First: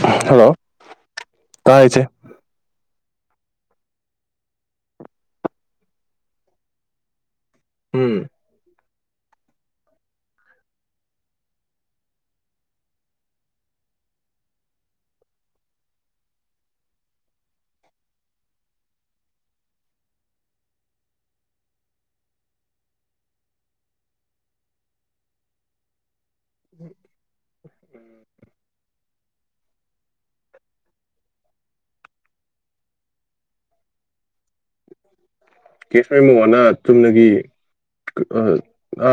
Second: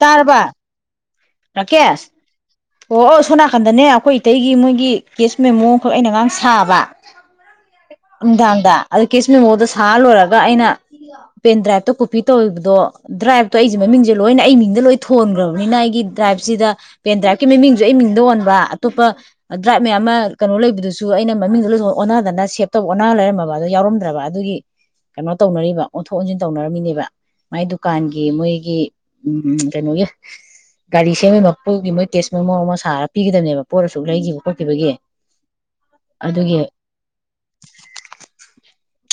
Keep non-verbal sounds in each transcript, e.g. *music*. ꯇꯔꯥꯕ hello ꯇꯥꯏ ꯏꯆꯦ ꯔꯀꯦꯁ ꯑꯣ ꯑꯣ ꯁꯣꯟꯅꯥꯀꯟꯗꯅꯦ ꯑꯩꯈꯣꯏ ꯏꯇꯩꯒꯤ ꯃꯣꯏꯒꯤ ꯀꯦꯁ ꯃꯦꯃꯣ ꯑꯃꯈꯛ ꯑꯩꯅ ꯉꯔꯥꯡ ꯁꯥꯕ ꯎꯝ ꯅꯨꯡꯗꯥꯡꯗ ꯑꯗꯣ ꯀꯦꯁ ꯃꯦꯃꯣꯗ ꯁꯥꯔ ꯂꯣꯏꯔꯒ ꯑꯩꯅ ꯄꯦꯟ ꯗ꯭ꯔꯥꯏꯞꯇꯣ ꯀꯣꯄꯤ ꯇꯧꯒꯤꯕꯗꯣ ꯗ꯭ꯔꯥꯏꯕꯇꯣ ꯑꯩꯒꯤ ꯃꯃꯤꯡꯁꯦ ꯂꯣꯏꯅ ꯑꯩꯒꯤ ꯃꯤꯡꯗ ꯂꯣꯏ ꯊꯣꯟꯈ꯭ꯔꯕꯅꯤꯅ ꯑꯩꯒꯤ ꯗ꯭ꯔꯥꯏꯞꯁꯤꯗ ꯄꯦꯟꯗ꯭ꯔꯥꯏꯞ ꯀꯤ ꯃꯃꯤꯡꯖꯦ ꯑꯩ ꯃꯤꯡꯗ ꯑꯣꯟꯕ ꯑꯇꯣꯞꯄ ꯗ꯭ꯔꯥꯏꯕ ꯃꯌꯥꯝ ꯑꯃ ꯀꯩꯅꯣ ꯂꯩꯕꯗꯨꯁꯨ ꯑꯩꯅ ꯃꯃꯤꯡꯖꯦ ꯑꯣꯟꯅꯗꯅ ꯁꯦꯞ ꯇꯧꯕ ꯑꯣꯟꯅꯔ ꯂꯩꯔꯝꯃꯕ ꯑꯗꯣ ꯌꯥꯎꯔꯝꯗ꯭ꯔꯕ ꯑꯗꯨꯒꯤ ꯀꯩꯅꯣ ꯇꯧꯅꯔꯤꯕ ꯑꯣꯟꯊꯣꯛ ꯑꯣꯟꯊꯣꯛ ꯑꯣꯟꯖꯤꯟ ꯇꯧꯅꯔꯝꯃꯤꯅꯦꯕ ꯃꯥꯏ ꯗꯨꯀꯥꯟꯒꯤ ꯃꯣꯏꯒꯤ ꯎꯝ ꯀꯩꯅꯣꯒꯤ ꯒꯥꯔꯤ ꯁꯦꯝꯕꯒꯤ ꯃꯄꯨꯒꯤ ꯃꯣꯏꯒꯤ ꯇꯦꯛ ꯃꯣꯃꯣ ꯑꯃ ꯁꯥꯔꯒ ꯄꯤꯒꯗꯕꯅꯦꯕ ꯄꯣꯠ ꯑꯁꯨꯛ ꯂꯩꯒꯤꯕ ꯀꯦꯁ ꯃꯦꯃꯣ ꯑꯅ ꯆꯨꯝꯅꯒꯤ ꯑ ꯑ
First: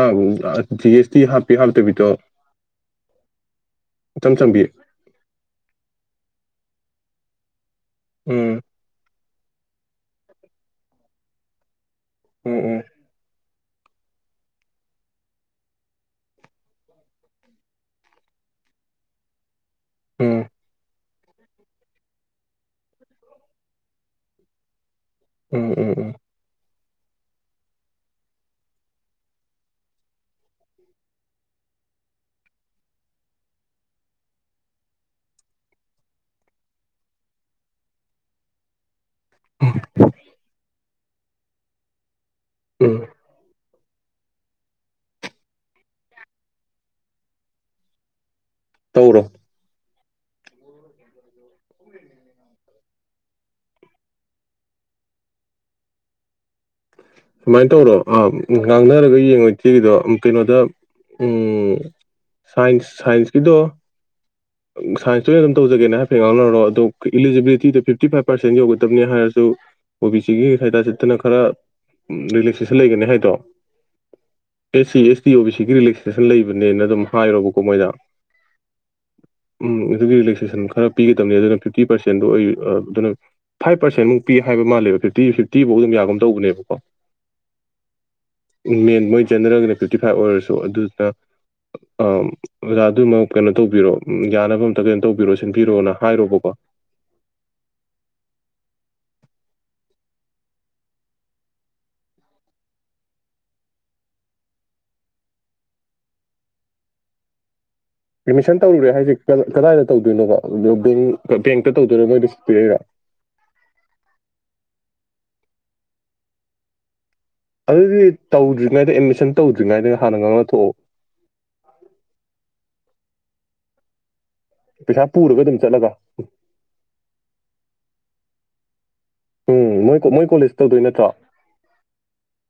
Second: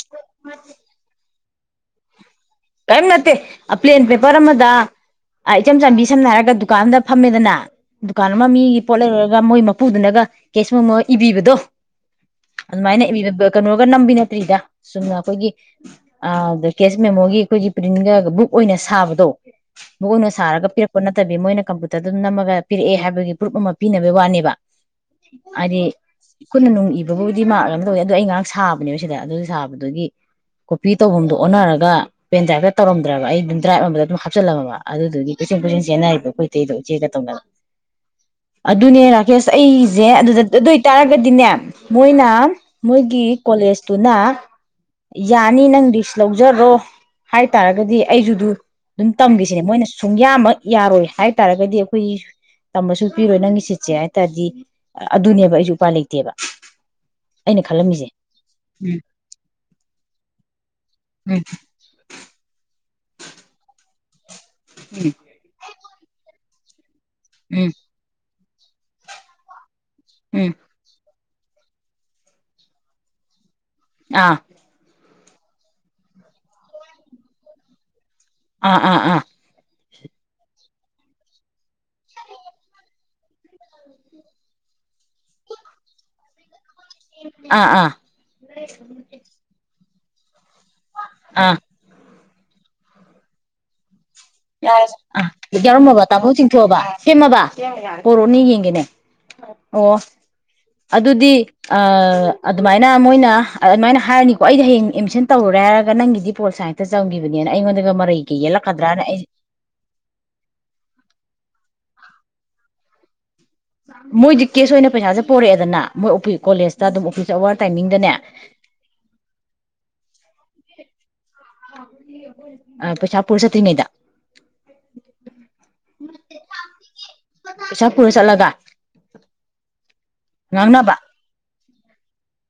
ꯑ ꯖꯤ ꯑꯦꯁ ꯇꯤ ꯍꯥꯞ ꯄꯤꯍꯥꯜ ꯇꯤꯕꯤꯇꯣ ꯀꯔꯤꯝ ꯅꯠꯇꯦ ꯑ ꯄ꯭ꯂꯦꯟ ꯄꯦꯄꯔ ꯑꯃꯗ ꯑ ꯏꯆꯝ ꯆꯝꯕꯤ ꯁꯝꯅ ꯍꯥꯏꯔ ꯗ ꯗꯨꯀꯥꯟꯗ ꯐꯝꯃꯦꯗꯅ ꯗꯨꯀꯥꯟ ꯑꯃ ꯎꯝ ꯃꯤꯒꯤ ꯄꯣꯠ ꯂꯩꯔꯧꯔ ꯒ ꯃꯣꯏꯃꯄꯨꯗꯨꯅꯒ ꯀꯦꯁ ꯃꯦꯃꯣ ꯏꯕꯤꯕꯗꯣ ꯎꯝ ꯑꯗꯨꯃꯥꯥꯏꯅ ꯏꯕꯤꯔꯕ ꯀꯩꯅꯣꯒ ꯅꯝꯕꯤ ꯅꯠꯇ꯭ꯔꯤꯗ ꯆꯨꯝꯅ ꯑꯩꯈꯣꯏꯒꯤ ꯑ ꯗꯀꯦꯁ ꯃꯦꯃꯣꯒꯤ ꯑꯩꯈꯣꯏꯒꯤ ꯄ꯭ꯔꯤꯟꯒ ꯕꯨꯛ ꯑꯣꯏꯅ ꯁꯥꯕꯗꯣ ꯕꯣꯡꯅ ꯎꯝ ꯁꯥꯔꯒ ꯄꯤꯔꯛ ꯄꯣꯠ ꯅꯠꯇꯕꯤ ꯃꯣꯏꯅ ꯀꯝꯄꯨꯇꯔꯗꯨꯗ ꯅꯝꯃꯒ ꯄꯤꯔꯛꯑꯦ ꯍꯥꯏꯕꯒꯤ ꯄ꯭ꯔꯨꯨꯞ ꯑꯃ ꯄꯤꯅꯕꯒꯤ ꯋꯥꯅꯦꯕ ꯎꯝ ꯑꯥꯏꯗꯤ ꯎꯝ ꯎꯝ ꯈꯨꯠꯅ ꯅꯨꯡꯏꯕ ꯂꯣꯏꯅꯕꯨꯗꯤ ꯃꯥꯟꯂꯒ ꯑꯗꯨ ꯑꯩ ꯉꯥꯔꯥꯡ ꯁꯥꯕꯅꯦꯕ ꯁꯤꯗ ꯑꯗꯨ ꯁꯥꯕꯗꯨꯒꯤ ꯀꯣꯄꯤ ꯇꯧꯕꯝꯗꯨ ꯑꯣꯟꯅꯔꯒ ꯄꯦꯟ ꯗ꯭ꯔꯥꯏꯞꯇ ꯇꯧꯔꯝꯗ꯭ꯔꯕ ꯑꯩ ꯑꯗꯨꯝ ꯗ꯭ꯔꯥꯏꯕ ꯑꯃꯗ ꯑꯗꯨꯝ ꯍꯥꯞꯆꯤꯜꯂꯝꯃꯕ ꯑꯗꯨꯗꯨꯒꯤ ꯀꯣꯏꯆꯦꯜ ꯀꯣꯏꯆꯦꯜ ꯆꯦꯟꯅꯔꯤꯕ ꯑꯩꯈꯣꯏ ꯏꯇꯩꯗꯣ ꯏꯆꯦꯒ ꯇꯧꯅꯔꯒ ꯑꯗꯨꯅꯦ ꯔ ꯀꯦꯁ ꯎꯝ ꯑꯩꯖꯦ ꯑꯗꯨꯗ ꯑꯗꯨꯏ ꯇꯥꯔꯒꯗꯤꯅꯦ ꯃꯣꯏꯅ ꯎꯝ ꯃꯣꯏꯒꯤ ꯀꯣꯂꯦꯖ ꯇꯨꯅ ꯌꯥꯅꯤ ꯅꯪ ꯔꯤꯛꯁ ꯂꯧꯖꯔꯣ ꯍꯥꯏꯇꯥꯔꯒꯗꯤ ꯑꯩꯖꯨ ꯗꯨ ꯑꯗꯨꯝ ꯇꯧꯔꯣ ꯇꯝꯈꯤꯁꯤꯅꯦ ꯃꯣꯏꯅ ꯁꯨꯡꯌꯥꯃꯛ ꯌꯥꯔꯣꯏ ꯍꯥꯏ ꯇꯥꯔꯒꯗꯤ ꯑꯩꯈꯣꯏ ꯇꯝꯃꯁꯨ ꯄꯤꯔꯣꯏ ꯅꯪꯒꯤ ꯁꯤꯠꯁꯦ ꯍꯥꯏ ꯇꯥꯔꯗꯤ ꯑꯗꯨꯅꯦꯕ ꯑꯩꯁꯨ ꯎꯄꯥꯏ ꯂꯩꯇꯦꯕ ꯑꯩꯅ ꯁꯨꯃꯥꯏꯅ ꯇꯧꯔꯣ ꯈꯜꯂꯝꯃꯤꯁꯦ ꯑ ꯎꯝ ꯉꯥꯡꯅꯔꯒ ꯌꯦꯡꯉꯣꯏ ꯏꯆꯦꯒꯤꯗꯣ ꯀꯩꯅꯣꯗ ꯎꯝ ꯁꯥꯏꯟꯁ ꯁꯥꯏꯟꯁ ꯀꯤꯗꯣ ꯁꯥꯏꯟꯁꯇꯨ ꯑꯩ ꯑꯗꯨꯝ ꯇꯧꯖꯒꯦꯅ ꯍꯥꯏꯐꯦꯠ ꯉꯥꯡꯅꯔꯣꯂꯣ ꯑꯗꯨ ꯎꯝ ꯎꯝ ꯏꯂꯂꯤꯖꯤꯕꯤꯂꯤꯇꯤꯗ ꯐꯤꯐꯇꯤ ꯐꯥꯏꯚ ꯄꯥꯔꯁꯦꯟ ꯌꯧꯒꯗꯕꯅꯤ ꯍꯥꯏꯔꯁꯨ ꯑꯣ ꯕꯤ ꯁꯤꯒꯤ ꯎꯝ ꯈꯥꯏꯗꯥ ꯆꯠꯇꯅ ꯈꯔ ꯔꯤꯂꯦꯛꯁꯦꯁꯟ ꯂꯩꯒꯅꯤ ꯍꯥꯏꯗꯣ ꯑꯥ SC S T O B ꯁꯤꯒꯤ ꯔꯤꯂꯦꯛꯁꯦꯁꯟ ꯂꯩꯕꯅꯦꯅ ꯑꯗꯨꯝ ꯍꯥꯏꯔꯣꯕꯀꯣ ꯃꯣꯏꯗ ꯑꯥ ꯑꯥ ꯑꯥ ꯎꯝ ꯑꯗꯨꯒꯤ ꯔꯤꯂꯦꯛꯁꯦꯁꯟ ꯈꯔ ꯄꯤꯒꯗꯕꯅꯦ ꯑꯗꯨꯅ ꯐꯤꯐꯇꯤ ꯄꯔꯁꯦꯟꯗꯨ ꯑꯩ ꯑꯗꯨꯅ ꯐꯥꯏꯚ ꯄꯥꯔꯁꯦꯟꯃꯨꯛ ꯄꯤ ꯍꯥꯏꯕ ꯃꯥꯜꯂꯦꯕ ꯐꯤꯞꯇꯤ ꯐꯤꯐꯇꯤꯐꯧ ꯑꯗꯨꯝ ꯌꯥꯒꯨꯝ ꯇꯧꯕꯅꯦꯕꯀꯣ ꯑꯥ ꯑꯥ ꯎꯝ ꯃꯦꯟ ꯆꯗ꯭ꯔꯒꯅꯦ ꯐꯤꯇꯤ ꯐꯥꯏꯚ ꯑꯣꯏꯔꯁꯨ ꯑꯗꯨꯗꯨꯅ ꯑꯥ ꯑ ꯑꯣꯖꯥ ꯑꯗꯨꯃꯛ ꯀꯩꯅꯣ ꯇꯧꯕꯤꯔꯣ ꯎꯝ ꯌꯥꯅꯕ ꯑꯝꯇ ꯀꯩꯅꯣ ꯑ ꯇꯧꯕꯤꯔꯣ ꯁꯤꯟꯕꯤꯔꯣꯅ ꯌꯥꯎꯔꯝꯃꯕ ꯇꯥꯃꯣ ꯍꯥꯏꯔꯣꯕꯀꯣ ꯆꯤꯡꯊꯣꯛꯑꯕ ꯁꯦꯝꯃꯕ ꯄꯣꯔꯣꯛꯑꯣꯅꯦ ꯌꯦꯡꯒꯦꯅꯦ ꯑꯣ ꯑꯗꯨꯗꯤ ꯑꯗꯨꯃꯥꯏꯅ ꯃꯣꯏꯅ ꯑꯗꯨꯃꯥꯏꯅ ꯍꯥꯏꯔꯅꯤꯀꯣ ꯑꯩꯗꯤ ꯍꯌꯦꯡ ꯑꯦꯠꯃꯤꯁꯟ ꯇꯧꯔꯨꯔꯦ ꯍꯥꯏꯔꯒ ꯅꯪꯒꯤꯗꯤ ꯄꯣꯜ ꯁꯥꯏꯟꯁꯇ ꯆꯪꯒꯤꯈꯤꯕꯅꯦꯅ ꯑꯩꯉꯣꯟꯗ ꯃꯔꯩꯒ ꯑꯦꯗꯃꯤꯁꯟ ꯇꯧꯔꯨꯔꯦ ꯌꯦꯜꯂꯛꯀꯗ꯭ꯔꯥꯅ ꯍꯥꯏꯁꯦ ꯑꯩꯁꯦ ꯀꯗꯥ ꯀꯗꯥꯏꯗ ꯇꯧꯗꯣꯏꯅꯣꯕ ꯕꯦꯡ ꯕꯦꯡꯇ ꯇꯧꯗꯣꯏꯔꯣ ꯃꯣꯏ ꯔꯤꯁꯤꯚ ꯄꯤꯔꯛꯏꯔꯥ ꯃꯣꯏꯗꯤ ꯀꯦꯁ ꯑꯣꯏꯅ ꯄꯩꯁꯥꯁꯦ ꯄꯣꯔꯛꯑꯦꯗꯅ ꯃꯣꯏ ꯑꯣꯞ ꯀꯣꯂꯦꯖꯇ ꯑꯗꯨꯝ ꯎ ꯑꯗꯨꯗꯤ ꯇꯧꯗ꯭ꯔꯤꯢꯉꯩꯗ ꯑꯦꯗꯃꯤꯁꯟ ꯇꯧꯗ꯭ꯔꯤ ꯗꯔꯤꯉꯥꯏꯅ ꯍꯥꯟꯅ ꯇꯣ ꯑ ꯄꯩꯁꯥ ꯄꯨꯔ ꯆꯠꯇꯔꯤꯉꯩꯗ ꯄꯩꯁꯥ ꯄꯨꯔꯒ ꯑꯗꯨꯝ ꯆꯠꯂꯒ ꯄꯩꯁꯥ ꯄꯨꯔ ꯆꯠꯂꯒ ꯎꯝ ꯃꯣꯏ ꯃꯣꯏ ꯀꯣꯂꯦꯖ ꯇꯧꯗꯣꯏ ꯉꯥꯡꯅꯕ ꯅꯠꯇ꯭ꯔꯣ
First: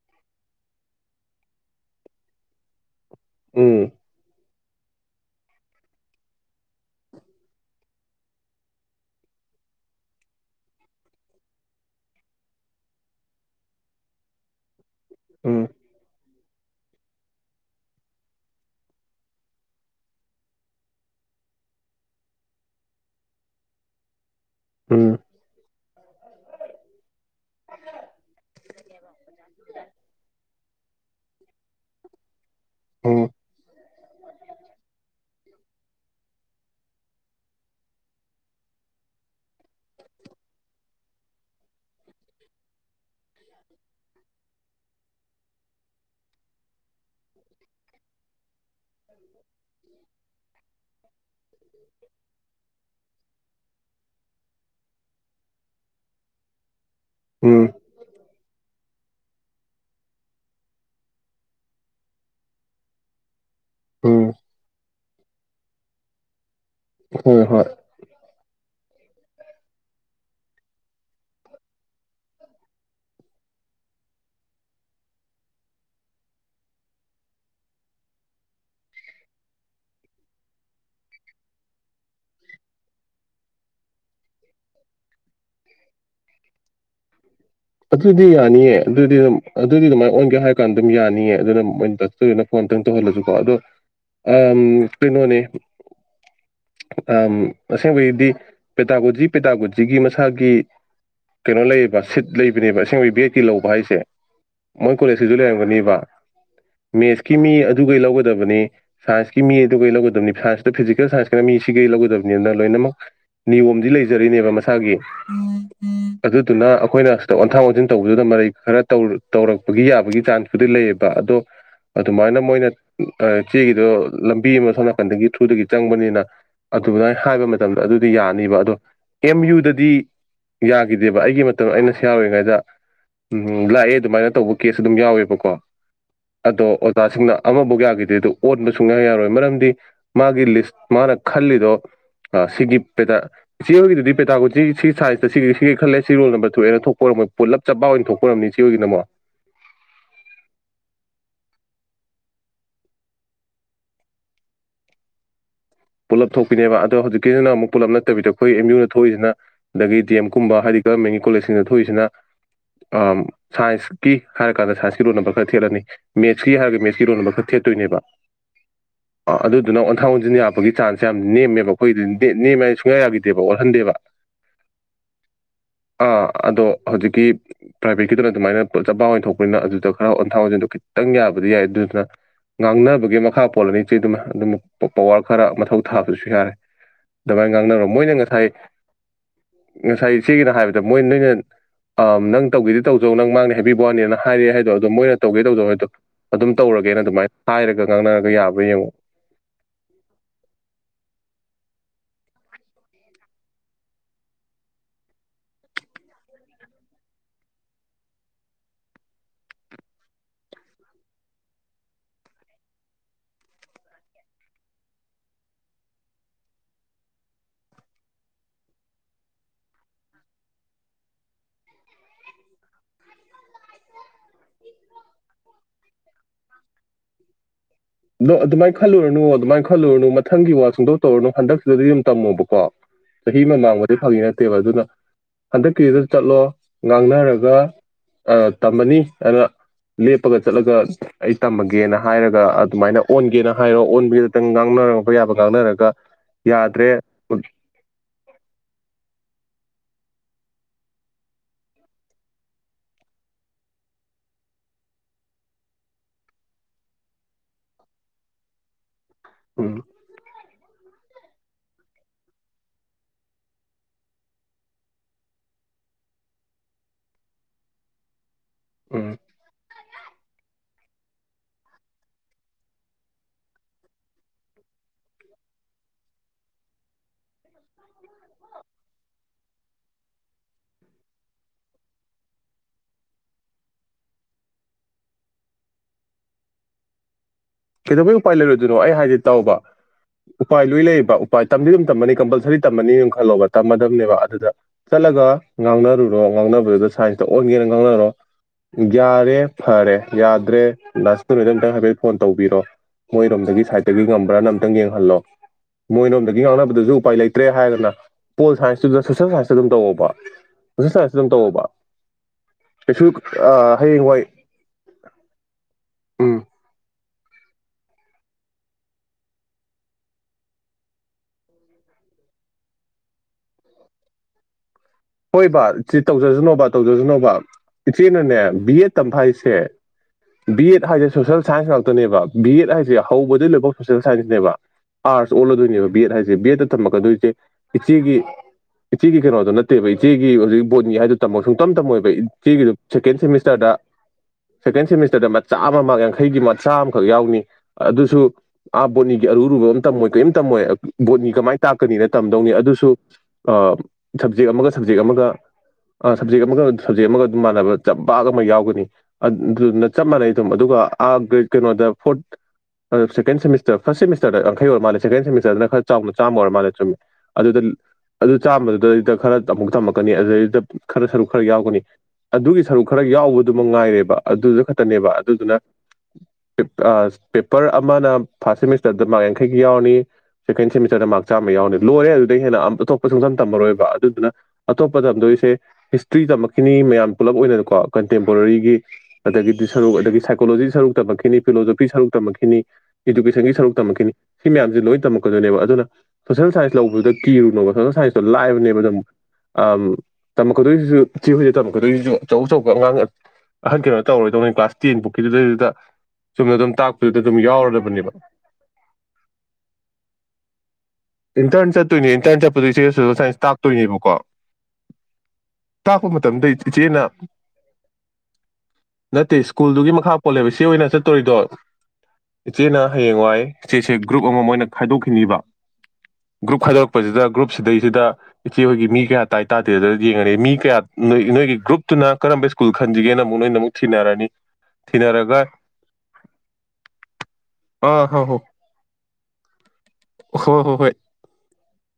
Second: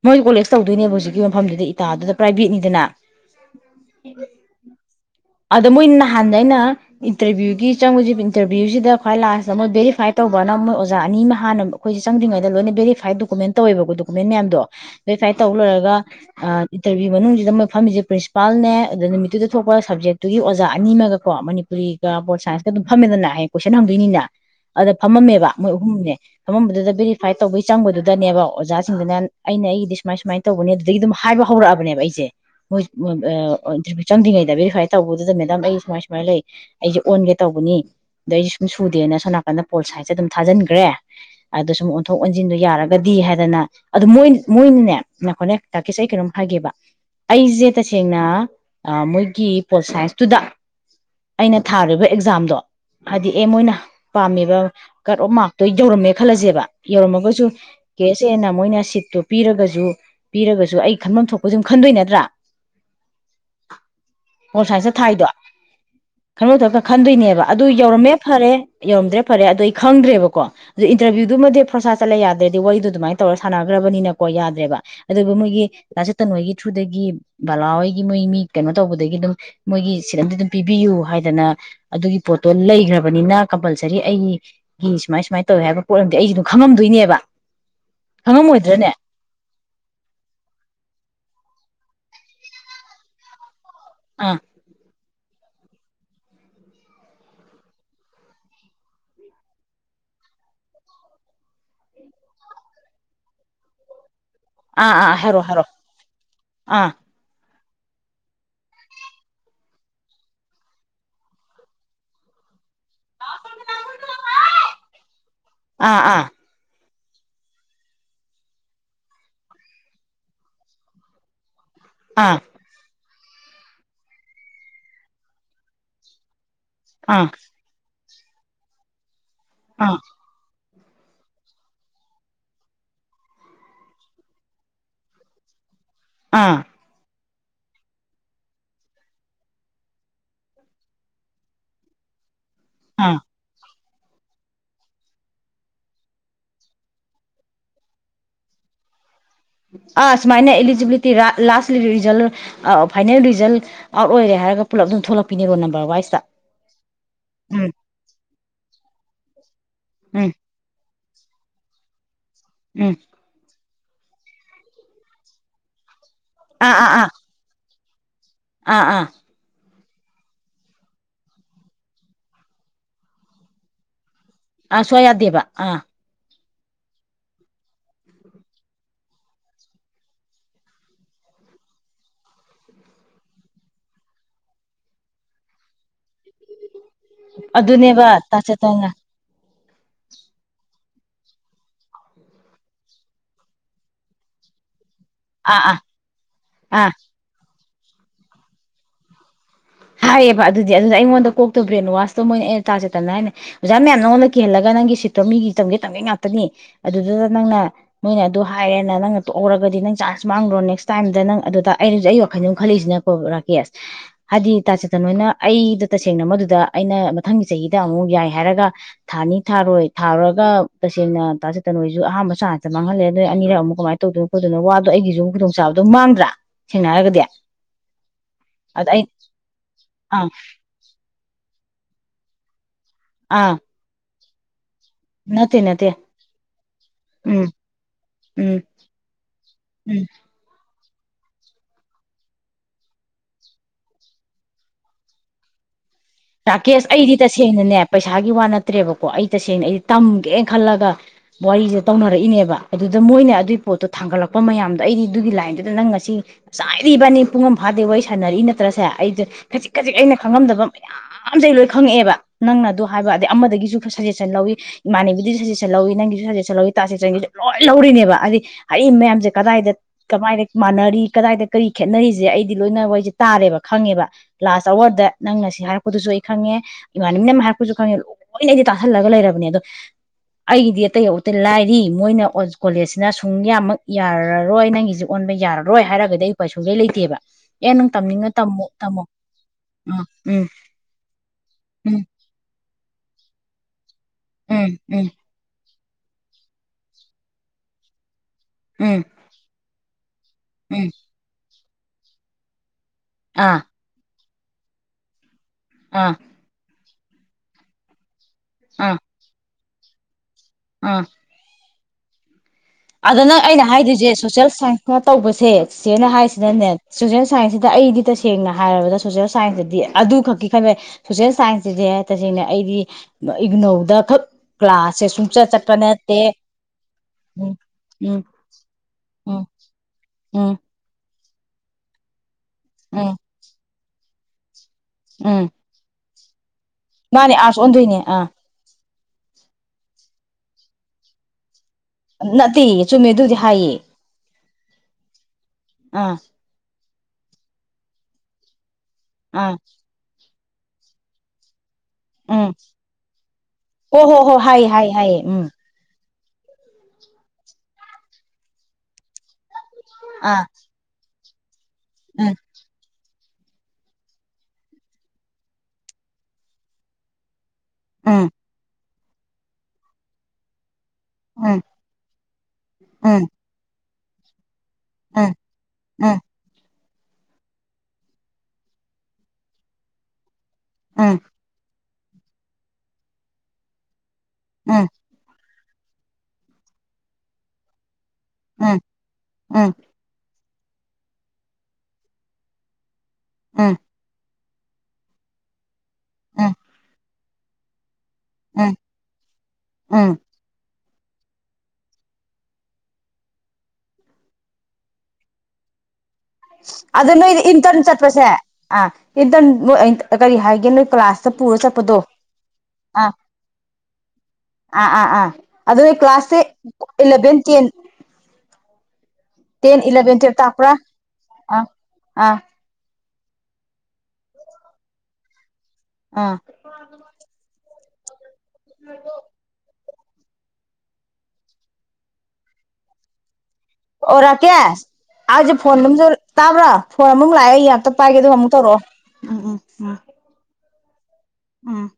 ꯃꯣꯏ ꯀꯣꯂꯦꯖ ꯇꯧꯗꯣꯏꯅꯦꯕ ꯍꯧꯖꯤꯛ ꯃꯐꯝꯗꯨꯗ ꯏꯇꯥꯗꯨꯗ ꯄ꯭ꯔꯥꯏꯚꯦꯠꯅꯤꯗꯅ ꯎꯝ ꯑꯗ ꯃꯣꯏ ꯅꯍꯥꯟꯗ ꯑꯩꯅ ꯏꯟꯇꯔꯚꯤꯌꯨꯒꯤ ꯆꯪ ꯏꯟꯇꯔꯚꯤꯌꯨꯁꯤꯗ ꯈ꯭ꯋꯥꯏ ꯂꯥꯁꯗ ꯃꯣꯏ ꯚꯦꯔꯤꯐꯥꯏ ꯇꯧꯕꯅ ꯃꯣꯏ ꯑꯣꯖꯥ ꯑꯅꯤ ꯑꯃ ꯍꯥꯟꯅ ꯑꯩꯈꯣꯏꯁꯦ ꯆꯪꯗ꯭ꯔꯤꯉꯩꯗ ꯑꯗ ꯂꯣꯏꯅ ꯕꯦꯔꯤꯐꯥꯏꯠ ꯗꯣꯀꯨꯃꯦꯟ ꯇꯧꯋꯦꯕ ꯗꯣꯀꯨꯃꯦꯟ ꯃꯌꯥꯝꯗꯣ ꯕꯦꯔꯤꯐꯥꯏ ꯇꯧ ꯎꯝ ꯂꯣꯏꯔꯒ ꯑꯥ ꯏꯟꯇꯔꯚꯤꯌꯨ ꯃꯅꯨꯡꯁꯤꯗ ꯐꯝꯃꯤꯁꯦ ꯄ꯭ꯔꯤꯟꯁꯤꯄꯥꯜꯅꯦ ꯑꯗ ꯅꯨꯃꯤꯠꯇꯨꯗ ꯊꯣꯛꯄ ꯁꯕꯖꯦꯛꯇꯨꯒꯤ ꯑꯣꯖꯥ ꯑꯅꯤꯃꯒꯀꯣ ꯃꯅꯤꯄꯨꯔꯤꯒ ꯕꯣꯔꯠ ꯁꯥꯏꯟꯁꯀ ꯑꯗꯨꯝ ꯐꯝꯃꯦꯗꯅ ꯍꯌꯥꯡ ꯀꯣꯏꯁꯟ ꯍꯪꯗꯣꯏꯅꯤꯅ ꯑꯗ ꯎꯝ ꯐꯝꯃꯝꯃꯦꯕ ꯃꯣꯏ ꯑꯍꯨꯝꯅꯦ ꯐꯝꯃꯝꯕꯗꯨꯗ ꯕꯦꯔꯤ ꯇꯧꯕꯒꯤ ꯆꯪꯕꯗꯨꯗꯅꯦꯕ ꯑꯣꯖꯥꯁꯤꯡꯗꯨꯅ ꯑꯩꯅ ꯑꯩꯒꯤꯗꯤ ꯁꯨꯃꯥꯏ ꯁꯨꯃꯥꯏꯅ ꯇꯧꯕꯅꯦ ꯑꯗꯨꯗꯒꯤ ꯑꯗꯨꯝ ꯍꯥꯏꯕ ꯍꯧꯔꯛꯑꯕꯅꯦꯕ ꯑꯩꯁꯦ ꯃꯣꯏ ꯃꯣꯏ ꯎꯝ ꯑꯥ ꯏꯟꯇꯔꯚꯤꯌꯨ ꯆꯪꯗꯔꯤꯉꯩꯗ ꯕꯦꯔꯤꯐꯥꯏ ꯇꯧꯕꯗꯨꯗ ꯃꯦꯗꯥꯝ ꯑꯩ ꯁꯨꯃꯥꯏ ꯁꯨꯃꯥꯏꯅ ꯂꯩ ꯑꯩꯁꯦ ꯑꯣꯟꯒꯦ ꯇꯧꯕꯅꯤ ꯑꯗꯩ ꯁꯨꯝ ꯁꯨꯗꯦꯅ ꯁꯣꯝ ꯅꯥꯀꯟꯗ ꯄꯣꯜ ꯁꯥꯏꯠꯁꯦ ꯑꯗꯨꯝ ꯊꯥꯖꯤꯟꯈ꯭ꯔꯦ ꯑꯗꯣ ꯁꯨꯝ ꯑꯣꯟꯊꯣꯛ ꯑꯣꯟꯖꯤꯟꯗꯣ ꯌꯥꯔꯒ ꯗꯤ ꯍꯥꯏꯗꯅ ꯑꯗꯣ ꯃꯣꯏ ꯃꯣꯏꯅꯅꯦ ꯅꯈꯣꯅꯦ ꯇꯥꯛꯀꯦꯁ ꯑꯩ ꯀꯩꯅꯣꯝ ꯍꯥꯏꯒꯦꯕ ꯑꯩꯁꯦ ꯇꯁꯦꯡꯅ ꯃꯣꯏꯒꯤ ꯄꯣꯜ ꯁꯥꯏꯟꯁꯇꯨꯗ ꯑꯩꯅ ꯊꯥꯔꯤꯕ ꯑꯦꯛꯖꯥꯝꯗꯣ ꯍꯥꯏꯗꯤ ꯑꯦ ꯃꯣꯏꯅ ꯄꯥꯝꯃꯦꯕ ꯀꯔꯠ ꯑꯣꯐ ꯃꯥꯔꯛꯇꯣ ꯌꯧꯔꯝꯃꯦ ꯈꯜꯂꯁꯦꯕ ꯌꯧꯔꯝꯃꯒꯁꯨ ꯎꯝ ꯀꯦ ꯑꯦꯁ ꯑꯦꯅ ꯃꯣꯏꯅ ꯁꯤꯠ ꯄꯤꯔꯒꯁꯨ ꯄꯤꯔꯒꯁꯨ ꯑꯩ ꯈꯟꯐꯝ ꯊꯣꯛꯄ ꯑꯗꯨꯝ ꯈꯟꯗꯣꯏ ꯅꯠꯇ꯭ꯔꯥ ꯎꯝ ꯄꯣꯜ ꯁꯥꯏꯟꯁꯇ ꯊꯥꯏꯗꯣ ꯀꯩꯅꯣꯗꯒ ꯍꯣꯏ ꯈꯟꯗꯣꯏꯅꯦꯕ ꯍꯣꯏ ꯑꯗꯨ ꯌꯧꯔꯝꯃꯦ ꯐꯔꯦ ꯌꯧꯔꯝꯗ꯭ꯔꯦ ꯐꯔꯦ ꯑꯗꯣ ꯑꯩ ꯈꯪꯗ꯭ꯔꯦꯕꯀꯣ ꯑꯗꯨ ꯏꯟꯇꯔꯚꯤꯌꯨꯗꯨꯃꯗꯤ ꯐꯣꯔꯁꯥ ꯆꯠꯂ ꯌꯥꯗ꯭ꯔꯗꯤ ꯋꯥꯔꯤꯗꯣ ꯑꯗꯨꯃꯥꯏꯅ ꯇꯧꯔ ꯁꯥꯟꯅꯈ꯭ꯔꯕꯅꯤꯅꯀꯣ ꯌꯥꯗ꯭ꯔꯦꯕ ꯑꯗꯨꯕꯨ ꯃꯣꯏꯒꯤ ꯗꯥꯆꯠꯇꯟ ꯍꯣꯏꯒꯤ ꯊ꯭ꯔꯨꯗꯒꯤ ꯕꯂꯥ ꯍꯣꯏꯒꯤ ꯃꯣꯏ ꯃꯤ ꯀꯩꯅꯣ ꯇꯧꯕꯗꯒꯤ ꯑꯗꯨꯝ ꯃꯣꯏꯒꯤ ꯁꯤꯠꯝꯗꯤ ꯑꯗꯨꯝ ꯄꯤꯕꯤꯌꯨ ꯍꯥꯏꯗꯅ ꯑꯗꯨꯒꯤ ꯄꯣꯠꯇꯣ ꯂꯩꯈ꯭ꯔꯕꯅꯤꯅ ꯀꯝꯄꯜꯁꯔꯤ ꯑꯩꯒꯤ ꯁꯨꯃꯥꯏ ꯁꯨꯃꯥꯏꯅ ꯇꯧꯋꯦ ꯍꯥꯏꯕ ꯄꯣꯠ ꯑꯃꯗꯤ ꯑꯩꯒꯗꯨꯝ ꯈꯪꯉꯝꯗꯣꯏꯅꯦꯕ ꯑꯗꯨꯗꯤ ꯌꯥꯅꯤꯌꯦ ꯈꯪꯉꯝꯃꯣꯏꯗ꯭ꯔꯅꯦ ꯑꯗꯨꯗꯤ ꯑꯗꯨꯝ ꯑꯗꯨꯗꯤ ꯑꯗꯨꯃꯥꯏꯅ ꯑꯣꯟꯒꯦ ꯍꯥꯏ ꯀꯥꯟꯗ ꯑꯗꯨꯝ ꯌꯥꯅꯤꯑ ꯑꯗꯨꯅ ꯃꯣꯏ *unintelligible* ꯐꯣꯟꯇ ꯇꯧꯍꯜꯂꯁꯨ ꯑꯗꯨꯣ ꯑꯥ ꯑꯪ ꯀꯩꯅꯣꯅꯦ ꯑꯝ ꯑꯁꯦꯡꯕꯒꯤꯗꯤ ꯄꯦꯇꯥꯒꯨꯖꯤ ꯄꯦꯇꯥꯒꯨꯖꯤꯒꯤ ꯃꯁꯥꯒꯤ ꯀꯩꯅꯣ ꯂꯩꯌꯦꯕ ꯁꯤꯠ ꯂꯩꯕꯅꯦꯕ ꯑꯁꯦꯡꯕꯩ ꯕꯦꯠ ꯇꯤ ꯂꯧꯕ ꯍꯥꯏꯁꯦ ꯑꯥ ꯃꯣꯏ ꯑꯥ ꯀꯣꯂꯦꯖꯁꯤꯁꯨ ꯍꯥꯏꯔꯣ ꯍꯥꯏꯔꯣ ꯂꯩꯔꯝꯒꯅꯦꯕ ꯑꯥ ꯃꯦꯁꯀꯤ ꯃꯤ ꯑꯗꯨꯩ ꯂꯧꯒꯗꯕꯅꯤ ꯁꯥꯏꯟꯁꯀꯤ ꯃꯤ ꯑꯗꯨꯒꯩ ꯂꯧꯒꯗꯕꯅꯤ ꯁꯥꯏꯟꯁꯇ ꯐꯤꯖꯤꯀꯦꯜ ꯁꯥꯏꯟꯁꯀꯤꯅ ꯃꯤ ꯁꯤꯒꯩ ꯂꯧꯒꯗꯕꯅꯤꯅ ꯂꯣꯏꯅꯃꯛ ꯅꯤꯌꯣꯝꯗꯤ ꯂꯩꯖꯔꯤꯅꯦꯕ ꯃꯁꯥꯒꯤ ꯑꯥ ꯑꯥ ꯑꯗꯨꯗꯨꯅ ꯑꯩꯈꯣꯏꯅ ꯑꯣꯟꯊꯥ ꯑꯣꯟꯁꯤꯟ ꯇꯧꯕꯗꯨꯗ ꯃꯔꯩ ꯈꯔ ꯇꯧꯔꯛꯄꯒꯤ ꯌꯥꯕꯒꯤ ꯆꯥꯟꯁꯄꯨꯗꯤ ꯂꯩꯌꯦꯕ ꯑꯗꯣ ꯑꯥ ꯑꯗꯨꯃꯥꯏꯅ ꯃꯣꯏꯅ ꯆꯦꯒꯤꯗꯣ ꯂꯝꯕꯤ ꯑꯃ ꯁꯣꯝꯅꯀꯟꯗꯒꯤ ꯊ꯭ꯔꯨꯗꯒꯤ ꯆꯪꯕꯅꯤꯅ ꯑꯗꯨꯃꯥꯏ ꯑꯥ ꯍꯥꯏꯕ ꯃꯇꯝꯗ ꯑꯗꯨ ꯑꯗꯨ ꯌꯥꯅꯤꯕ ꯑꯗꯣ ꯑꯦꯝ ꯑꯥ ꯌꯨꯗꯗꯤ ꯌꯥꯈꯤꯗꯦꯕ ꯑꯩꯒꯤ *unintelligible* ꯑꯩꯅ ꯌꯥꯎꯔꯤꯉꯩꯗ ꯎꯝ ꯂꯥꯛꯑꯦ ꯑꯗꯨꯃꯥꯏꯅ ꯇꯧꯕ ꯀꯦꯁ ꯑꯗꯨꯝ ꯌꯥꯎꯋꯦꯕꯀꯣ ꯑꯥ ꯑꯗꯣ ꯑꯣꯖꯥꯁꯤꯡꯅ ꯑꯃꯐꯧ ꯌꯥꯈꯤꯗꯦꯗ ꯑꯣꯟꯕ ꯁꯨꯡꯌꯥꯌꯥ ꯌꯥꯔꯣꯏ ꯃꯔꯝꯗꯤ ꯃꯥꯒꯤ ꯂꯤꯁ ꯃꯥꯅ ꯈꯜꯂꯤꯗꯣ ꯑꯥ ꯁꯤꯒꯤ ꯑꯥ ꯄꯦꯗ ꯑꯃ ꯌꯨꯒꯗꯤ ꯄꯦꯇꯥꯀꯣꯖꯤ ꯁꯤ ꯁꯥꯏꯁꯇ ꯁꯤꯒꯤ ꯁꯤꯒꯤ ꯈꯜꯂꯦ ꯁꯤ ꯔꯣꯜ ꯅꯝꯕ ꯊꯣꯛꯑꯦꯅ ꯊꯣꯛꯄꯔꯝꯣꯏ ꯄꯨꯂꯞ ꯆꯕꯥꯛ ꯑꯣꯏꯅ ꯊꯣꯛꯄ ꯑꯣꯏꯔꯝꯅꯤ ꯏꯆꯦꯍꯣꯏꯒꯤꯅꯃꯨꯛ ꯑꯥ ꯁꯨꯃꯥꯏꯅ ꯑꯦꯂꯤꯖꯤꯕꯤꯂꯤꯇꯤ ꯔ ꯂꯥꯁ ꯔꯤꯖꯜ ꯑ ꯐꯥꯏꯅꯦꯜ ꯔꯤꯖꯜ ꯑꯥꯎꯠ ꯑꯣꯏꯔꯦ ꯍꯥꯏꯔꯒ ꯄꯨꯂꯞ ꯑꯗꯨꯝ ꯊꯣꯛꯂꯛꯄꯤꯅꯦꯕ ꯅꯝ ꯄꯨꯂꯞ ꯊꯣꯛꯄꯤꯅꯦꯕ ꯑꯗꯣ ꯍꯧꯖꯤꯛꯀꯤꯁꯤꯅ ꯑꯃꯨꯛ ꯄꯨꯂꯞ ꯅꯠꯇꯕꯤꯗ ꯑꯩꯈꯣꯏ ꯑꯦꯝ ꯌꯨꯅ ꯊꯣꯛꯏꯁꯤꯅ ꯗꯒꯤ ꯗꯤ ꯑꯦꯝ ꯎꯝ ꯀꯨꯝꯕ ꯍꯔꯤꯛ ꯒꯔꯃꯦꯟꯒꯤ ꯀꯣꯂꯦꯖꯁꯤꯡꯗ ꯊꯣꯛꯏꯁꯤꯅ ꯎꯝ ꯑ ꯁꯥꯏꯟꯁ ꯀꯤ ꯍꯥꯏꯔ ꯀꯥꯟꯗ ꯁꯥꯟꯁꯒꯤ ꯔꯣꯟ ꯅꯝꯕ꯭ꯔ ꯈꯔ ꯊꯦꯠꯂꯅꯤ ꯃꯦꯠꯁꯀꯤ ꯑꯥ ꯍꯥꯏꯔꯒ ꯑꯥ ꯃꯦꯠꯁꯀꯤ ꯑꯥ ꯔꯣꯟ ꯅꯝꯕꯔ ꯀꯛꯈꯤ ꯇꯨꯏꯅꯦꯕ ꯑꯥ ꯑꯥ ꯑ ꯑꯗꯨꯗꯨꯅ ꯈꯡꯎꯗꯅ ꯌꯥꯄꯒꯤ ꯆꯥꯟꯁꯦ ꯌꯥꯝ ꯅꯦꯝꯃꯦꯕ ꯑꯩꯈꯣꯏꯒꯤꯗꯤ ꯅꯦ ꯅꯦꯝꯃꯦ ꯁꯨꯡꯌꯥ ꯌꯥꯈꯤꯗꯦꯕ ꯋꯥꯠꯍꯟꯗꯦꯕ ꯑ ꯁꯣꯌꯥ ꯌꯥꯗꯦꯕ ꯑꯥ ꯑꯗꯣ ꯍꯧꯖꯤꯛꯀꯤ ꯄ꯭ꯔꯥꯏꯚꯦꯠꯀꯤꯗꯨꯅ ꯑꯗꯨꯃꯥꯏꯅ ꯆꯄ ꯑꯣꯏꯅ ꯊꯣꯛꯄꯅꯤꯅ ꯑꯗꯨꯗ ꯈꯔ ꯑꯣꯟꯊꯥꯡ ꯑꯣꯟꯁꯤꯟꯗꯣ ꯈꯤꯇꯪ ꯌꯥꯕꯗꯤ ꯌꯥꯏ ꯑꯗꯨꯗꯨꯅ ꯉꯥꯡꯅꯕꯒꯤ ꯃꯈꯥ ꯄꯣꯜꯂꯅꯤ ꯏꯆꯦꯗꯨꯃ ꯑꯗꯨꯝ ꯄ ꯄꯋꯥꯔ ꯈꯔ ꯃ ꯐꯧ ꯊꯥꯕꯁꯨ ꯌꯥꯔꯦ ꯑꯗꯨꯃꯥꯏꯅ ꯉꯥꯡꯅꯔꯣ ꯑꯗꯨꯅꯦꯕ ꯃꯣꯏꯅ ꯉꯁꯥꯏ ꯇꯥꯆꯦꯇꯟꯅ ꯉꯁꯥꯏ ꯁꯤꯒꯤꯅ ꯍꯥꯏꯕ ꯑꯗ ꯃꯣꯏ ꯅꯣꯏꯅ ꯑ ꯅꯪ ꯇꯧꯒꯦꯗꯤ ꯇꯧꯖꯧ ꯅꯪ ꯃꯥꯥꯡꯅꯦ ꯍꯥꯏꯕꯤꯕ ꯋꯥꯅꯦꯅ ꯍꯥꯏꯔ ꯍꯥꯏꯗꯣ ꯑꯗꯨ ꯃꯣꯏꯅ ꯇꯧꯒꯦ ꯑꯥ ꯇꯧꯗ ꯑꯥ ꯃꯣꯏꯗꯣ ꯑꯗꯨꯝ ꯑꯥ ꯇꯧꯔꯒꯦꯅ ꯑꯗꯨꯃꯥꯏꯅ ꯍꯥꯏꯔꯒ ꯉꯥꯡꯅꯔꯒ ꯌꯥꯕ꯭ꯔꯥ ꯌꯦꯡꯉꯨ ꯍꯥꯏꯌꯦꯕ ꯑꯗꯨ ꯑꯗꯨꯗ ꯑꯩꯉꯣꯟꯗ ꯀꯣꯛꯇꯣ ꯕ꯭ꯔꯦꯟ ꯋꯥꯁꯇꯣ ꯃꯣꯏꯅ ꯑꯩꯅ ꯇꯥꯛꯆꯦꯠꯇꯟꯅ ꯍꯥꯏꯅ ꯑꯣꯖꯥ ꯃꯌꯥꯝ ꯅꯉꯣꯟꯗ ꯀꯤꯍꯜꯂꯒ ꯅꯪꯒꯤ ꯁꯤꯠꯇꯣ ꯃꯤꯒꯤ ꯇꯝꯒꯦ ꯇꯝꯒꯦ ꯉꯥꯛꯇꯅꯤ ꯑꯗꯨꯗꯨꯗ ꯅꯪꯅ ꯃꯤꯅ ꯑꯗꯨ ꯍꯥꯏꯔꯦꯅ ꯅꯪꯅ ꯇꯣꯛꯍꯧꯔꯒꯗꯤ ꯅꯪ ꯆꯥꯟꯁ ꯃꯥꯡꯈ꯭ꯔꯣ ꯅꯦꯛꯁ ꯇꯥꯏꯝꯗ ꯅꯪ ꯑꯗꯨꯗ ꯑꯩꯩꯅꯁꯨ ꯑꯩ ꯋꯥꯈꯜ ꯑꯃ ꯈꯜꯂꯤꯁꯤꯅꯀꯣ ꯔꯥꯀꯦꯁ ꯍꯥꯏꯗꯤ ꯇꯥ ꯆꯦꯠꯇꯟ ꯅꯣꯏꯅ ꯑꯩꯗ ꯇꯁꯦꯡꯅ ꯃꯗꯨꯗ ꯑꯩꯅ ꯃꯊꯪꯒꯤ ꯆꯍꯤꯗ ꯑꯃꯨꯛ ꯌꯥꯏ ꯍꯥꯏꯔꯒ ꯊꯥꯅꯤ ꯊꯥꯔꯣꯏ ꯊꯥꯔꯨꯔꯒ ꯇꯁꯦꯡꯅ ꯇꯥꯆꯦꯠꯇꯟ ꯍꯣꯏꯁꯨ ꯑꯍꯥꯟꯕ ꯆꯥꯟꯁꯇ ꯃꯥꯡꯍꯜꯂꯦ ꯅꯣꯢ ꯑꯅꯤꯔꯛ ꯑꯃꯨꯛ ꯀꯃꯥꯏꯅ ꯇꯧꯗꯅꯣ ꯈꯣꯠꯇꯅꯣ ꯋꯥꯗꯣ ꯑꯩꯒꯤꯁꯨ ꯈꯨꯗꯣꯡꯆꯥꯥꯕꯗꯣ ꯃꯥꯡꯗ꯭ꯔꯥ ꯁꯦꯡꯅ ꯍꯥꯏꯔꯒꯗꯤ ꯑꯗꯣ ꯑꯗꯨꯃꯥꯏ ꯑꯗ ꯑꯩ ꯈꯜꯂꯨꯔꯅꯨ ꯑꯗꯨꯃꯥꯏꯅ ꯈꯜꯂꯨꯅꯨ ꯑꯥ ꯃꯊꯪꯒꯤ ꯋꯥ ꯁꯨꯡꯇꯧ ꯇꯧꯔꯨꯔꯅꯨ ꯍꯗꯛꯁꯤꯗꯗꯤ ꯌꯨꯝ ꯇꯝꯃꯣꯕꯀꯣ ꯆꯍꯤ ꯑꯥ ꯑꯃ ꯃꯥꯡꯕꯗꯤ ꯐꯥꯒꯤ ꯅꯠ ꯅꯠꯇꯦꯕ ꯑꯗꯨꯅ ꯅꯠꯇꯦ ꯅꯠꯇꯦ ꯍꯟꯗꯛꯀꯤꯗ ꯆꯠꯂꯣ ꯎꯝ ꯉꯥꯡꯅꯔꯒ ꯑ ꯎꯝ ꯇꯝꯃꯅꯤ ꯑꯅ ꯎꯝ ꯂꯦꯞꯄꯒ ꯆꯠꯂꯒ ꯑꯩ ꯇꯝꯃꯒꯦꯅ ꯍꯥꯏꯔꯒ ꯑꯗꯨꯃꯥꯏꯅ ꯑꯣꯟꯒꯦꯅ ꯍꯥꯏꯔꯣ ꯑꯣꯟꯕꯒꯤꯇꯪ ꯉꯥꯡꯅꯔꯛꯄ ꯌꯥꯕ ꯉꯥꯡꯅꯔꯒ ꯔꯥꯀꯦꯁ ꯌꯥꯗ꯭ꯔꯦ ꯑꯩꯗꯤ ꯇꯁꯦꯡꯅꯅꯦ ꯄꯩꯁꯥꯒꯤ ꯋꯥ ꯅꯠꯇ꯭ꯔꯦꯕꯀꯣ ꯑꯩ ꯇꯁꯦꯡꯅ ꯑꯩ ꯇꯝꯒꯦꯅ ꯈꯜꯂꯒ ꯋꯥꯔꯤꯁꯦ ꯇꯧꯅꯔꯛꯏꯅꯦꯕ ꯑꯗꯨꯗ ꯃꯣꯏꯅ ꯑꯗꯨꯒꯤ ꯄꯣꯠꯇꯣ ꯊꯥꯡꯒꯠꯂꯛꯄ ꯃꯌꯥꯝꯗꯣ ꯑꯩꯗꯤ ꯑꯗꯨꯒꯤ ꯂꯥꯏꯟꯗꯨꯗ ꯅꯪ ꯉꯁꯤ ꯆꯥꯏꯔꯤꯕꯅꯤ ꯄꯨꯡ ꯑꯃ ꯐꯥꯗꯦ ꯋꯥꯔꯤ ꯁꯥꯟꯅꯔꯛꯏ ꯅꯠꯇ꯭ꯔꯁꯦ ꯑꯩ ꯈꯖꯤꯛ ꯎꯝ ꯈꯖꯤꯛ ꯑꯩꯅ ꯈꯪꯉꯝꯗꯕ ꯃꯌꯥꯝꯖꯦ ꯂꯣꯏ ꯈꯪꯉꯛꯑꯦꯕ ꯅꯪꯅ ꯑꯗꯨꯣ ꯍꯥꯏꯕ ꯑꯗꯩ ꯑꯃꯗꯒꯤꯁꯨ ꯁꯖꯦꯁꯟ ꯂꯧꯏ ꯏꯃꯥꯟꯅꯕꯤꯗꯨꯁꯨ ꯁꯖꯦꯁꯟ ꯂꯧꯋꯏ ꯅꯪꯒꯤꯁꯨ ꯁꯖꯦꯁꯟ ꯂꯧꯏ ꯇꯥꯆꯦꯠꯇꯟ ꯒꯤꯁꯨ ꯂꯣꯏ ꯂꯧꯔꯤꯅꯦꯕ ꯑꯗꯤ ꯍꯥꯏꯔꯤꯕ ꯎꯝ ꯃꯌꯥꯝꯁꯦ ꯀꯗꯥꯏꯗ ꯀꯃꯥꯏꯅ ꯃꯥꯟꯅꯔꯤ ꯀꯗꯥꯏꯗ ꯀꯔꯤ ꯈꯦꯠꯅꯔꯤꯁꯦ ꯑꯩꯗꯤ ꯂꯣꯏꯅ ꯋꯥꯔꯤꯁꯦ ꯇꯥꯔꯦꯕ ꯈꯪꯉꯦꯕ ꯂꯥꯁ ꯑꯋꯥꯔꯗ ꯅꯪꯅ ꯁꯤ ꯁꯤ ꯍꯥꯏꯔꯛꯄꯗꯨꯁꯨ ꯑꯩ ꯈꯪꯉꯦ ꯏꯃꯥꯟꯅꯕꯅꯤ ꯅꯪ ꯍꯥꯏꯔꯛꯄꯁꯨ ꯈꯪꯉꯦ ꯂꯣꯏꯅ ꯑꯩꯗꯤ ꯇꯥꯟꯥꯁꯜꯂꯒ ꯂꯩꯔꯕꯅꯦ ꯑꯗꯣ ꯑꯩꯒꯤꯗꯤ ꯑꯇꯩ ꯑꯇꯩ ꯂꯥꯏꯔꯤ ꯃꯣꯏꯅ ꯑꯣ ꯀꯣꯂꯦꯖꯁꯤꯅ ꯁꯨꯡꯌꯥꯃꯛ ꯌꯥꯔꯔꯣꯏ ꯅꯪꯒꯤꯁꯦ ꯑꯣꯟꯕ ꯌꯥꯔꯔꯣꯏ ꯍꯥꯏꯔꯒꯗꯤ ꯑꯩ ꯎꯄꯥ ꯁꯨꯡꯂꯩ ꯂꯩꯇꯦꯕ ꯑꯦ ꯅꯪ ꯀꯩꯗꯧꯕꯩ ꯇꯝꯅꯤꯡꯉ ꯎꯄꯥꯏ ꯇꯝꯃꯣ ꯂꯩꯔꯣꯏꯗꯣꯏꯅꯣ ꯑꯩ ꯇꯝꯃꯣ ꯍꯥꯏꯖꯦ ꯇꯧꯕ ꯎꯝ ꯎꯝ ꯎꯄꯥꯏ ꯂꯣꯏ ꯂꯩꯌꯦꯕ ꯎꯄꯥꯏ ꯇꯝꯗꯤ ꯑꯗꯨꯝ ꯎꯝ ꯇꯝꯃꯅꯤ ꯀꯝꯄꯜꯁꯔꯤ ꯇꯝꯃꯅꯤ ꯈꯜꯂꯣꯕ ꯇꯝꯃ ꯎꯝꯅꯦꯕ ꯑꯗꯨꯗ ꯎꯝ ꯎꯝ ꯆꯂꯒ ꯉꯥꯡꯅꯔꯨꯔꯣ ꯉꯥꯡꯅꯕꯗꯨꯗ ꯁꯥꯏꯟꯁꯇ ꯑꯣꯟꯒꯦꯅ ꯉꯥꯡꯅꯔꯣ ꯎꯝ ꯌꯥꯔꯦ ꯐꯔꯦ ꯌꯥꯗ꯭ꯔꯦ ꯎꯝ *unintelligible* *unintelligible* ꯇꯧꯕꯤꯔꯣ ꯑꯥ ꯃꯣꯏꯔꯣꯝꯗꯒꯤ ꯁꯥꯏꯠꯇꯒꯤ ꯉꯝꯃ ꯕ꯭ꯔꯥꯅ ꯑꯃꯨꯛꯇꯪ ꯌꯦꯡꯍꯜꯂꯣ ꯑꯥ ꯃꯣꯏꯅ ꯔꯣꯟꯗꯒꯤ ꯉꯥꯡꯅꯕꯗꯨꯁꯨ ꯄꯥꯏ ꯂꯩꯇ꯭ꯔꯦ ꯍꯥꯏꯒꯅ ꯑꯥ ꯄꯣꯜꯁꯥꯏꯟꯁꯇꯨꯗ ꯁꯣꯁꯦꯜ ꯁꯥꯏꯟꯁ ꯁ ꯑꯗꯨꯝ ꯇꯧꯕ ꯁꯣꯁꯦ ꯁꯥꯏꯁꯤ ꯑꯗꯨꯝ ꯇꯧꯑꯣꯕ ꯀꯩꯁꯨ ꯑꯗꯣ ꯅꯪ ꯑꯩꯅ ꯍꯥꯏꯗꯣꯏꯔꯤꯁꯦ ꯍꯌꯦꯡꯋꯥꯏ ꯁꯣꯁꯦꯜ ꯁꯥꯏꯟꯁꯅ ꯇꯧꯕꯁꯦ ꯆꯤꯆꯦꯅ ꯎꯝ ꯍꯥꯏꯁꯤꯅꯅꯦ ꯁꯣꯁꯦꯜ ꯁꯥꯏꯟꯁꯁꯤꯗ ꯑꯩꯗꯤ ꯇꯁꯦꯡꯅ ꯍꯥꯏꯔꯕꯗ ꯁꯣꯁꯦꯜ ꯁꯥꯏꯟꯁꯇꯗꯤ ꯑꯗꯨꯈꯛꯀꯤ ꯈꯟꯕ ꯌꯥꯏ ꯁꯣꯁꯦꯜ ꯁꯥꯏꯟꯁꯁꯤꯗꯤ ꯇꯁꯦꯡꯅ ꯑꯩꯗꯤ ꯏꯒꯅꯧꯗ ꯈꯛ ꯀ꯭ꯂꯥꯁ ꯍꯣꯏ ꯕꯥ ꯆꯦ ꯇꯧꯖꯁꯁꯟꯅꯣꯕ ꯇꯧꯖꯁꯟꯅꯣꯕ ꯕ ꯎꯝ ꯎꯝ ꯏꯆꯦꯅꯅꯦ ꯕꯤ ꯑꯦꯗ ꯇꯝꯕ ꯎꯝ ꯍꯥꯏꯁꯦ ꯎꯝ ꯕꯤ ꯑꯦꯠ ꯁꯣꯁꯦꯜ ꯁꯥꯏꯟꯁ ꯉꯥꯛꯇꯅꯤꯕꯥ ꯕꯤ ꯑꯦꯠ ꯍꯥꯏꯁꯦ ꯎꯝ ꯍꯧꯕꯗꯩ ꯂꯣꯏꯕꯧ ꯐꯔꯤꯅꯦꯕ ꯑꯥꯔꯠꯁ ꯎꯝ ꯑꯣꯂꯗꯣꯏꯅꯤꯕ ꯕꯤ ꯑꯦꯠ ꯍꯥꯏ ꯕꯤ ꯑꯦꯇ ꯇꯝꯂꯛꯒꯗꯣꯏꯁꯦ ꯃꯥꯅꯦ ꯑꯥꯔꯠꯁ ꯑꯣꯟꯗꯣꯏꯅꯦ ꯏꯆꯦꯒꯤ ꯑꯥ ꯏꯆꯦꯒꯤ ꯀꯩꯅꯣꯗ ꯅꯠ ꯅꯠꯇꯦꯕ ꯏꯆꯦꯒꯤ ꯍꯧꯖꯤꯛ ꯕꯣꯅꯤ ꯍꯥꯏꯗ ꯇꯝꯃꯣ ꯁ ꯇꯝꯝ ꯇꯝ ꯑꯣꯏꯕ ꯏꯆꯦꯒꯤꯗꯨ ꯅꯠꯇꯦꯌꯦ ꯆꯨꯝꯃꯦ ꯁꯦꯀꯦꯟ ꯑꯗꯨꯗꯤ ꯍꯥꯏꯌꯦ ꯁꯦꯃꯤꯁꯇꯔꯗ ꯁꯦꯀꯦꯟ ꯁꯦꯃꯤꯁꯇꯔꯗ ꯃꯆꯥ ꯑꯃ ꯃꯥꯔꯛ ꯑꯥ ꯌꯥꯡꯈꯩꯒꯤ ꯃꯆꯥ ꯑꯃ ꯈꯛ ꯌꯥꯎꯅꯤ ꯑꯗꯨꯁꯨ ꯑꯥꯕꯣꯅꯤꯒꯤ ꯑꯔꯨ ꯑꯥ ꯔꯨꯕ ꯑꯝ ꯇꯝꯃꯣꯏ ꯀꯦꯝ ꯇꯝꯃꯣꯏ ꯕꯣꯠꯅꯤ ꯀꯃꯥꯏ ꯇꯥꯛꯀꯅꯤꯅ ꯇꯝꯗꯧꯅꯤ ꯑꯗꯨꯁꯨ ꯑ ꯍꯥꯏ ꯍꯥꯏ ꯍꯥꯏ ꯎꯝ ꯁꯞꯖꯦꯛ ꯑꯃꯒ ꯁꯞꯖꯦꯛ ꯑꯃꯒ ꯑꯗꯨꯝ ꯃꯥꯟꯅꯕ ꯆꯄꯥꯛꯛ ꯑꯃ ꯌꯥꯎꯒꯅꯤ ꯑꯗꯨ ꯆꯞ ꯃꯥꯟꯅꯩ ꯑꯥ ꯑꯗꯨꯝ ꯑꯗꯨꯒꯥ ꯑ ꯀꯩꯅꯣꯗ ꯐꯣꯔ ꯎꯝ ꯁꯀꯦꯟ ꯁꯦꯃꯤꯁꯇꯔ ꯐꯔꯁꯁꯦꯃꯤꯁꯇꯔꯗ ꯌꯥꯈꯩ ꯑꯣꯏꯔ ꯃꯥꯅꯦ ꯁꯀꯦꯟꯁꯦꯃꯤꯁꯇꯔ ꯈꯔ ꯆꯥꯎꯅ ꯆꯥꯝꯃ ꯑꯣꯏꯔ ꯃꯥꯂꯦ ꯆꯨꯝꯃꯤ ꯑꯗꯨꯗ ꯎꯝ ꯑꯗꯨ ꯆꯥꯝꯕꯗꯨꯗ ꯈꯔ ꯑꯃꯨꯛ ꯊꯝꯂꯀꯅꯤ ꯑꯗꯨꯗꯩꯗꯨꯗ ꯈꯔ ꯁꯔꯨꯛ ꯈꯔ ꯎꯝ ꯌꯥꯎꯒꯅꯤ ꯑꯗꯨꯒꯤ ꯁꯔꯨꯛ ꯈꯔ ꯎꯝ ꯌꯥꯎꯕꯗꯨ ꯃꯉꯥꯏꯔꯦꯕ ꯑꯗꯨ ꯈ ꯇꯅꯦꯕ ꯎꯝ ꯑꯗꯨꯗꯨꯅ ꯎꯝ ꯄꯦꯄꯔ ꯑꯃꯅ ꯐꯥꯔꯁ ꯁꯦꯃꯤꯁꯇꯔꯗ ꯃꯥꯔ ꯌꯥꯡꯈꯩꯒꯤ ꯌꯥꯎꯔꯅꯤ ꯁꯤꯀꯦꯟ ꯁꯤꯃꯤꯁꯇꯥꯔꯗ ꯎꯝ ꯃꯛ ꯆꯝꯃ ꯌꯥꯎꯔꯅꯤ ꯂꯣꯏꯔꯦ ꯑꯗꯨꯗꯒꯤ ꯍꯦꯟꯅ ꯑꯇꯣꯞꯄ ꯁꯨꯡꯇꯝ ꯇꯝꯃꯔꯣꯏꯕ *inaudible* ꯎꯝ ꯑꯇꯣꯞꯄ ꯇꯝꯗꯣꯏꯁꯦ ꯍꯤꯁꯇ꯭ꯔꯤ ꯇꯝꯃꯛꯈꯤꯅꯤ ꯃꯌꯥꯝ ꯄꯨꯜꯂꯞ ꯑꯣꯏꯅꯀꯣ ꯀꯟꯇꯦꯝꯄꯣꯔꯔꯤꯒꯤ ꯎꯝ ꯑꯗꯒꯤꯗꯤ ꯎꯝ ꯁꯔꯨꯛ ꯑꯗꯒꯤ ꯀꯣꯂꯣꯁꯤ ꯁꯔꯨꯛꯇꯝꯃꯛꯈꯤꯅꯤ ꯐꯤꯂꯣꯖꯣꯐꯤ ꯁꯔꯨꯛ ꯇꯝꯃꯛꯈꯤꯅꯤ ꯏꯗꯨꯀꯦꯁꯟꯒꯤ ꯁꯔꯨꯛ ꯎꯝ ꯇꯝꯃꯛꯈꯤꯅꯤ ꯁꯤ ꯃꯌꯥꯝꯁꯦ ꯂꯣꯏ ꯇꯝꯃꯛꯀꯗꯣꯏꯅꯦꯕ ꯑꯗꯨꯅ ꯁꯣꯁꯦꯜ ꯎꯝ ꯁꯥꯏꯟꯁ ꯂꯧꯕꯗ ꯀꯤꯔꯨꯅꯣꯕ ꯎꯝ ꯂꯥꯏꯕꯅꯦꯕ ꯑ ꯎꯝ ꯇꯃ ꯀ *inaudible* ꯑꯗꯨꯁꯤꯁꯨ ꯊꯤꯌꯣꯔꯤꯗ ꯇꯝꯃꯛꯇꯣꯏꯁꯤꯁꯨ ꯑꯆꯧ ꯑꯆꯧꯕ ꯑꯉꯥꯡ ꯑꯍꯟ ꯀꯩꯅꯣ ꯇꯧꯔꯣꯏꯗꯧꯅꯤ ꯀ꯭ꯂꯥꯁ ꯇꯦꯟ ꯄꯨꯛꯀꯤꯗꯨꯗꯩꯗꯨꯗ ꯑꯗ ꯅꯣꯏꯗꯤ ꯏꯟꯇꯔꯟ ꯆꯠꯄꯁꯦ ꯑꯥ ꯏꯟꯇꯔꯟ ꯀꯔꯤ ꯍꯥꯏꯒꯦ ꯅꯣꯏ ꯀ꯭ꯂꯥꯁꯇ ꯄꯨꯔ ꯏꯟꯇꯔꯟ ꯆꯠꯄꯗꯣ ꯆꯠꯇꯣꯏꯅꯦ ꯏꯟꯇꯔꯟ ꯆꯠꯄꯗ ꯏꯆꯦ ꯑꯥ ꯁꯣꯁꯦꯜ ꯁꯥꯏꯟꯁ ꯇꯥꯛꯇꯣꯏꯅꯦꯕꯀꯣ ꯑꯥ ꯑꯥ ꯑꯥ ꯑꯗꯨ ꯇꯥꯛꯄ ꯀ꯭ꯂꯥꯁꯁꯦ ꯃꯇꯝꯗ ꯏꯆꯦꯅ ꯏꯂꯚꯦꯟ ꯇꯦꯟ ꯅꯠꯇꯦ ꯇꯦꯟ ꯁ꯭ꯀꯨꯜꯗꯨꯒꯤ ꯃꯈꯥ ꯏꯂꯚꯦꯟ ꯇꯨꯌꯦꯜꯞ ꯄꯣꯜꯂꯦꯕ ꯏꯆꯦ ꯇꯥꯛꯄ꯭ꯔꯥ ꯍꯣꯏꯅ ꯆꯠꯇꯣꯏꯔꯤꯗꯣ ꯑꯥ ꯑꯥ ꯏꯆꯦꯅ ꯍꯌꯦꯡꯋꯥꯏ ꯆꯦꯆꯦ ꯒ꯭ꯔꯨꯞ ꯑꯃ ꯃꯣꯏꯅ ꯈꯥꯏꯗꯣꯛꯈꯤꯅꯤꯕ ꯑꯥ ꯒ꯭ꯔꯨꯞ ꯈꯥꯏꯗꯣꯔꯛꯄꯩꯗꯨꯗ ꯒ꯭ꯔꯨꯞꯁꯤꯗꯩ ꯁꯤꯗ ꯏꯆꯦ ꯍꯣꯏꯒꯤ ꯃꯤ ꯀꯌꯥ ꯇꯥꯏ ꯇꯥꯗꯦ ꯑꯗꯨ ꯌꯦꯡꯉꯔꯦ ꯃꯤ ꯀꯌꯥ ꯅꯣꯏ ꯅꯣꯏꯒꯤ ꯒ꯭ꯔꯨꯞꯇꯨꯅ ꯀꯔꯝꯕ ꯁ꯭ꯀꯨꯜ ꯈꯟꯁꯤꯒꯦꯅ ꯑꯃꯨꯛ ꯅꯣꯏꯅ ꯑꯃꯨꯛ ꯊꯤꯅꯔꯅꯤ ꯑꯣꯔꯛꯀꯦꯁ ꯊꯤꯅꯔꯒ ꯑꯩꯁꯦ ꯐꯣꯟꯑꯃꯁꯨ ꯇꯥꯕ꯭ꯔꯥ ꯐꯣꯟ ꯑꯃꯨꯛ ꯂꯥꯛꯑꯦ ꯑꯩꯝꯇ ꯑꯥ ꯄꯥꯏꯒꯦ ꯍꯣꯏ ꯑꯗꯨ ꯍꯣꯏ ꯑꯃꯨꯛ ꯇꯧꯔꯛꯑꯣ ꯎꯝ ꯎꯝ ꯎꯝ ꯍꯣꯏ ꯍꯣꯏ ꯍꯣꯏ ꯎꯝ